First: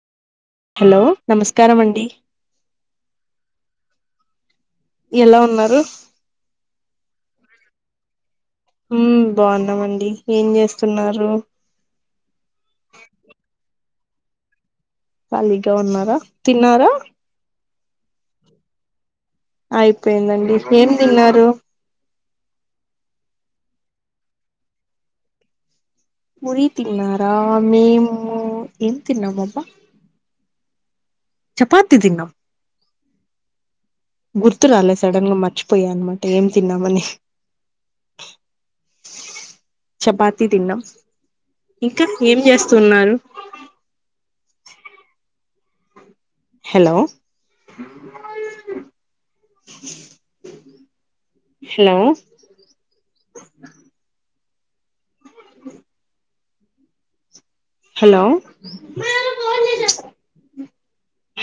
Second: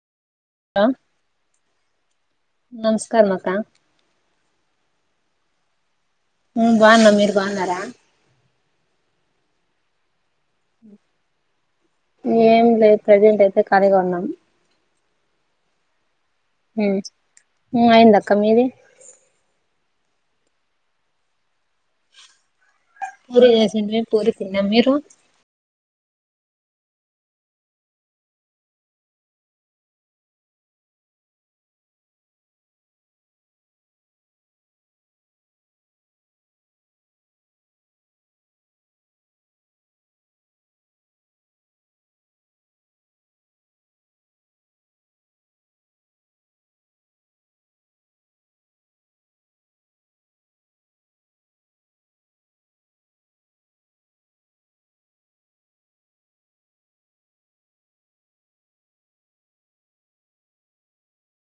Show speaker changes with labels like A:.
A: hello నమస్కార మండి
B: నమస్కారం అక్క
A: ఎలా ఉన్నారు
B: ఉ బాగున్న మీరు బాగున్నారా
A: ఉమ్ బాగున్నామండి ఏం చేస్తున్నారు
B: ఏం లేదు ప్రజెంట్ అయితే ఖాళీగా ఉన్నాం
A: ఖాళీగా ఉన్నారా తిన్నారా
B: అయిందక్క మీది
A: అయిపోయిందండి ఏం తిన్నారు
B: పూరి చేసుంటే పూరి తిన్నాం మీరు
A: పూరి తిన్నారా మేము ఎం తిన్నాము అబ్బా చపాతి తిన్నాం గుర్తురాలే సడన్ గా మర్చిపోయా అనమాట ఏం తిన్నామని
B: అ
A: చపాతీ తిన్నాం ఇంకా ఏం చేస్తున్నారు హలో హలో హలో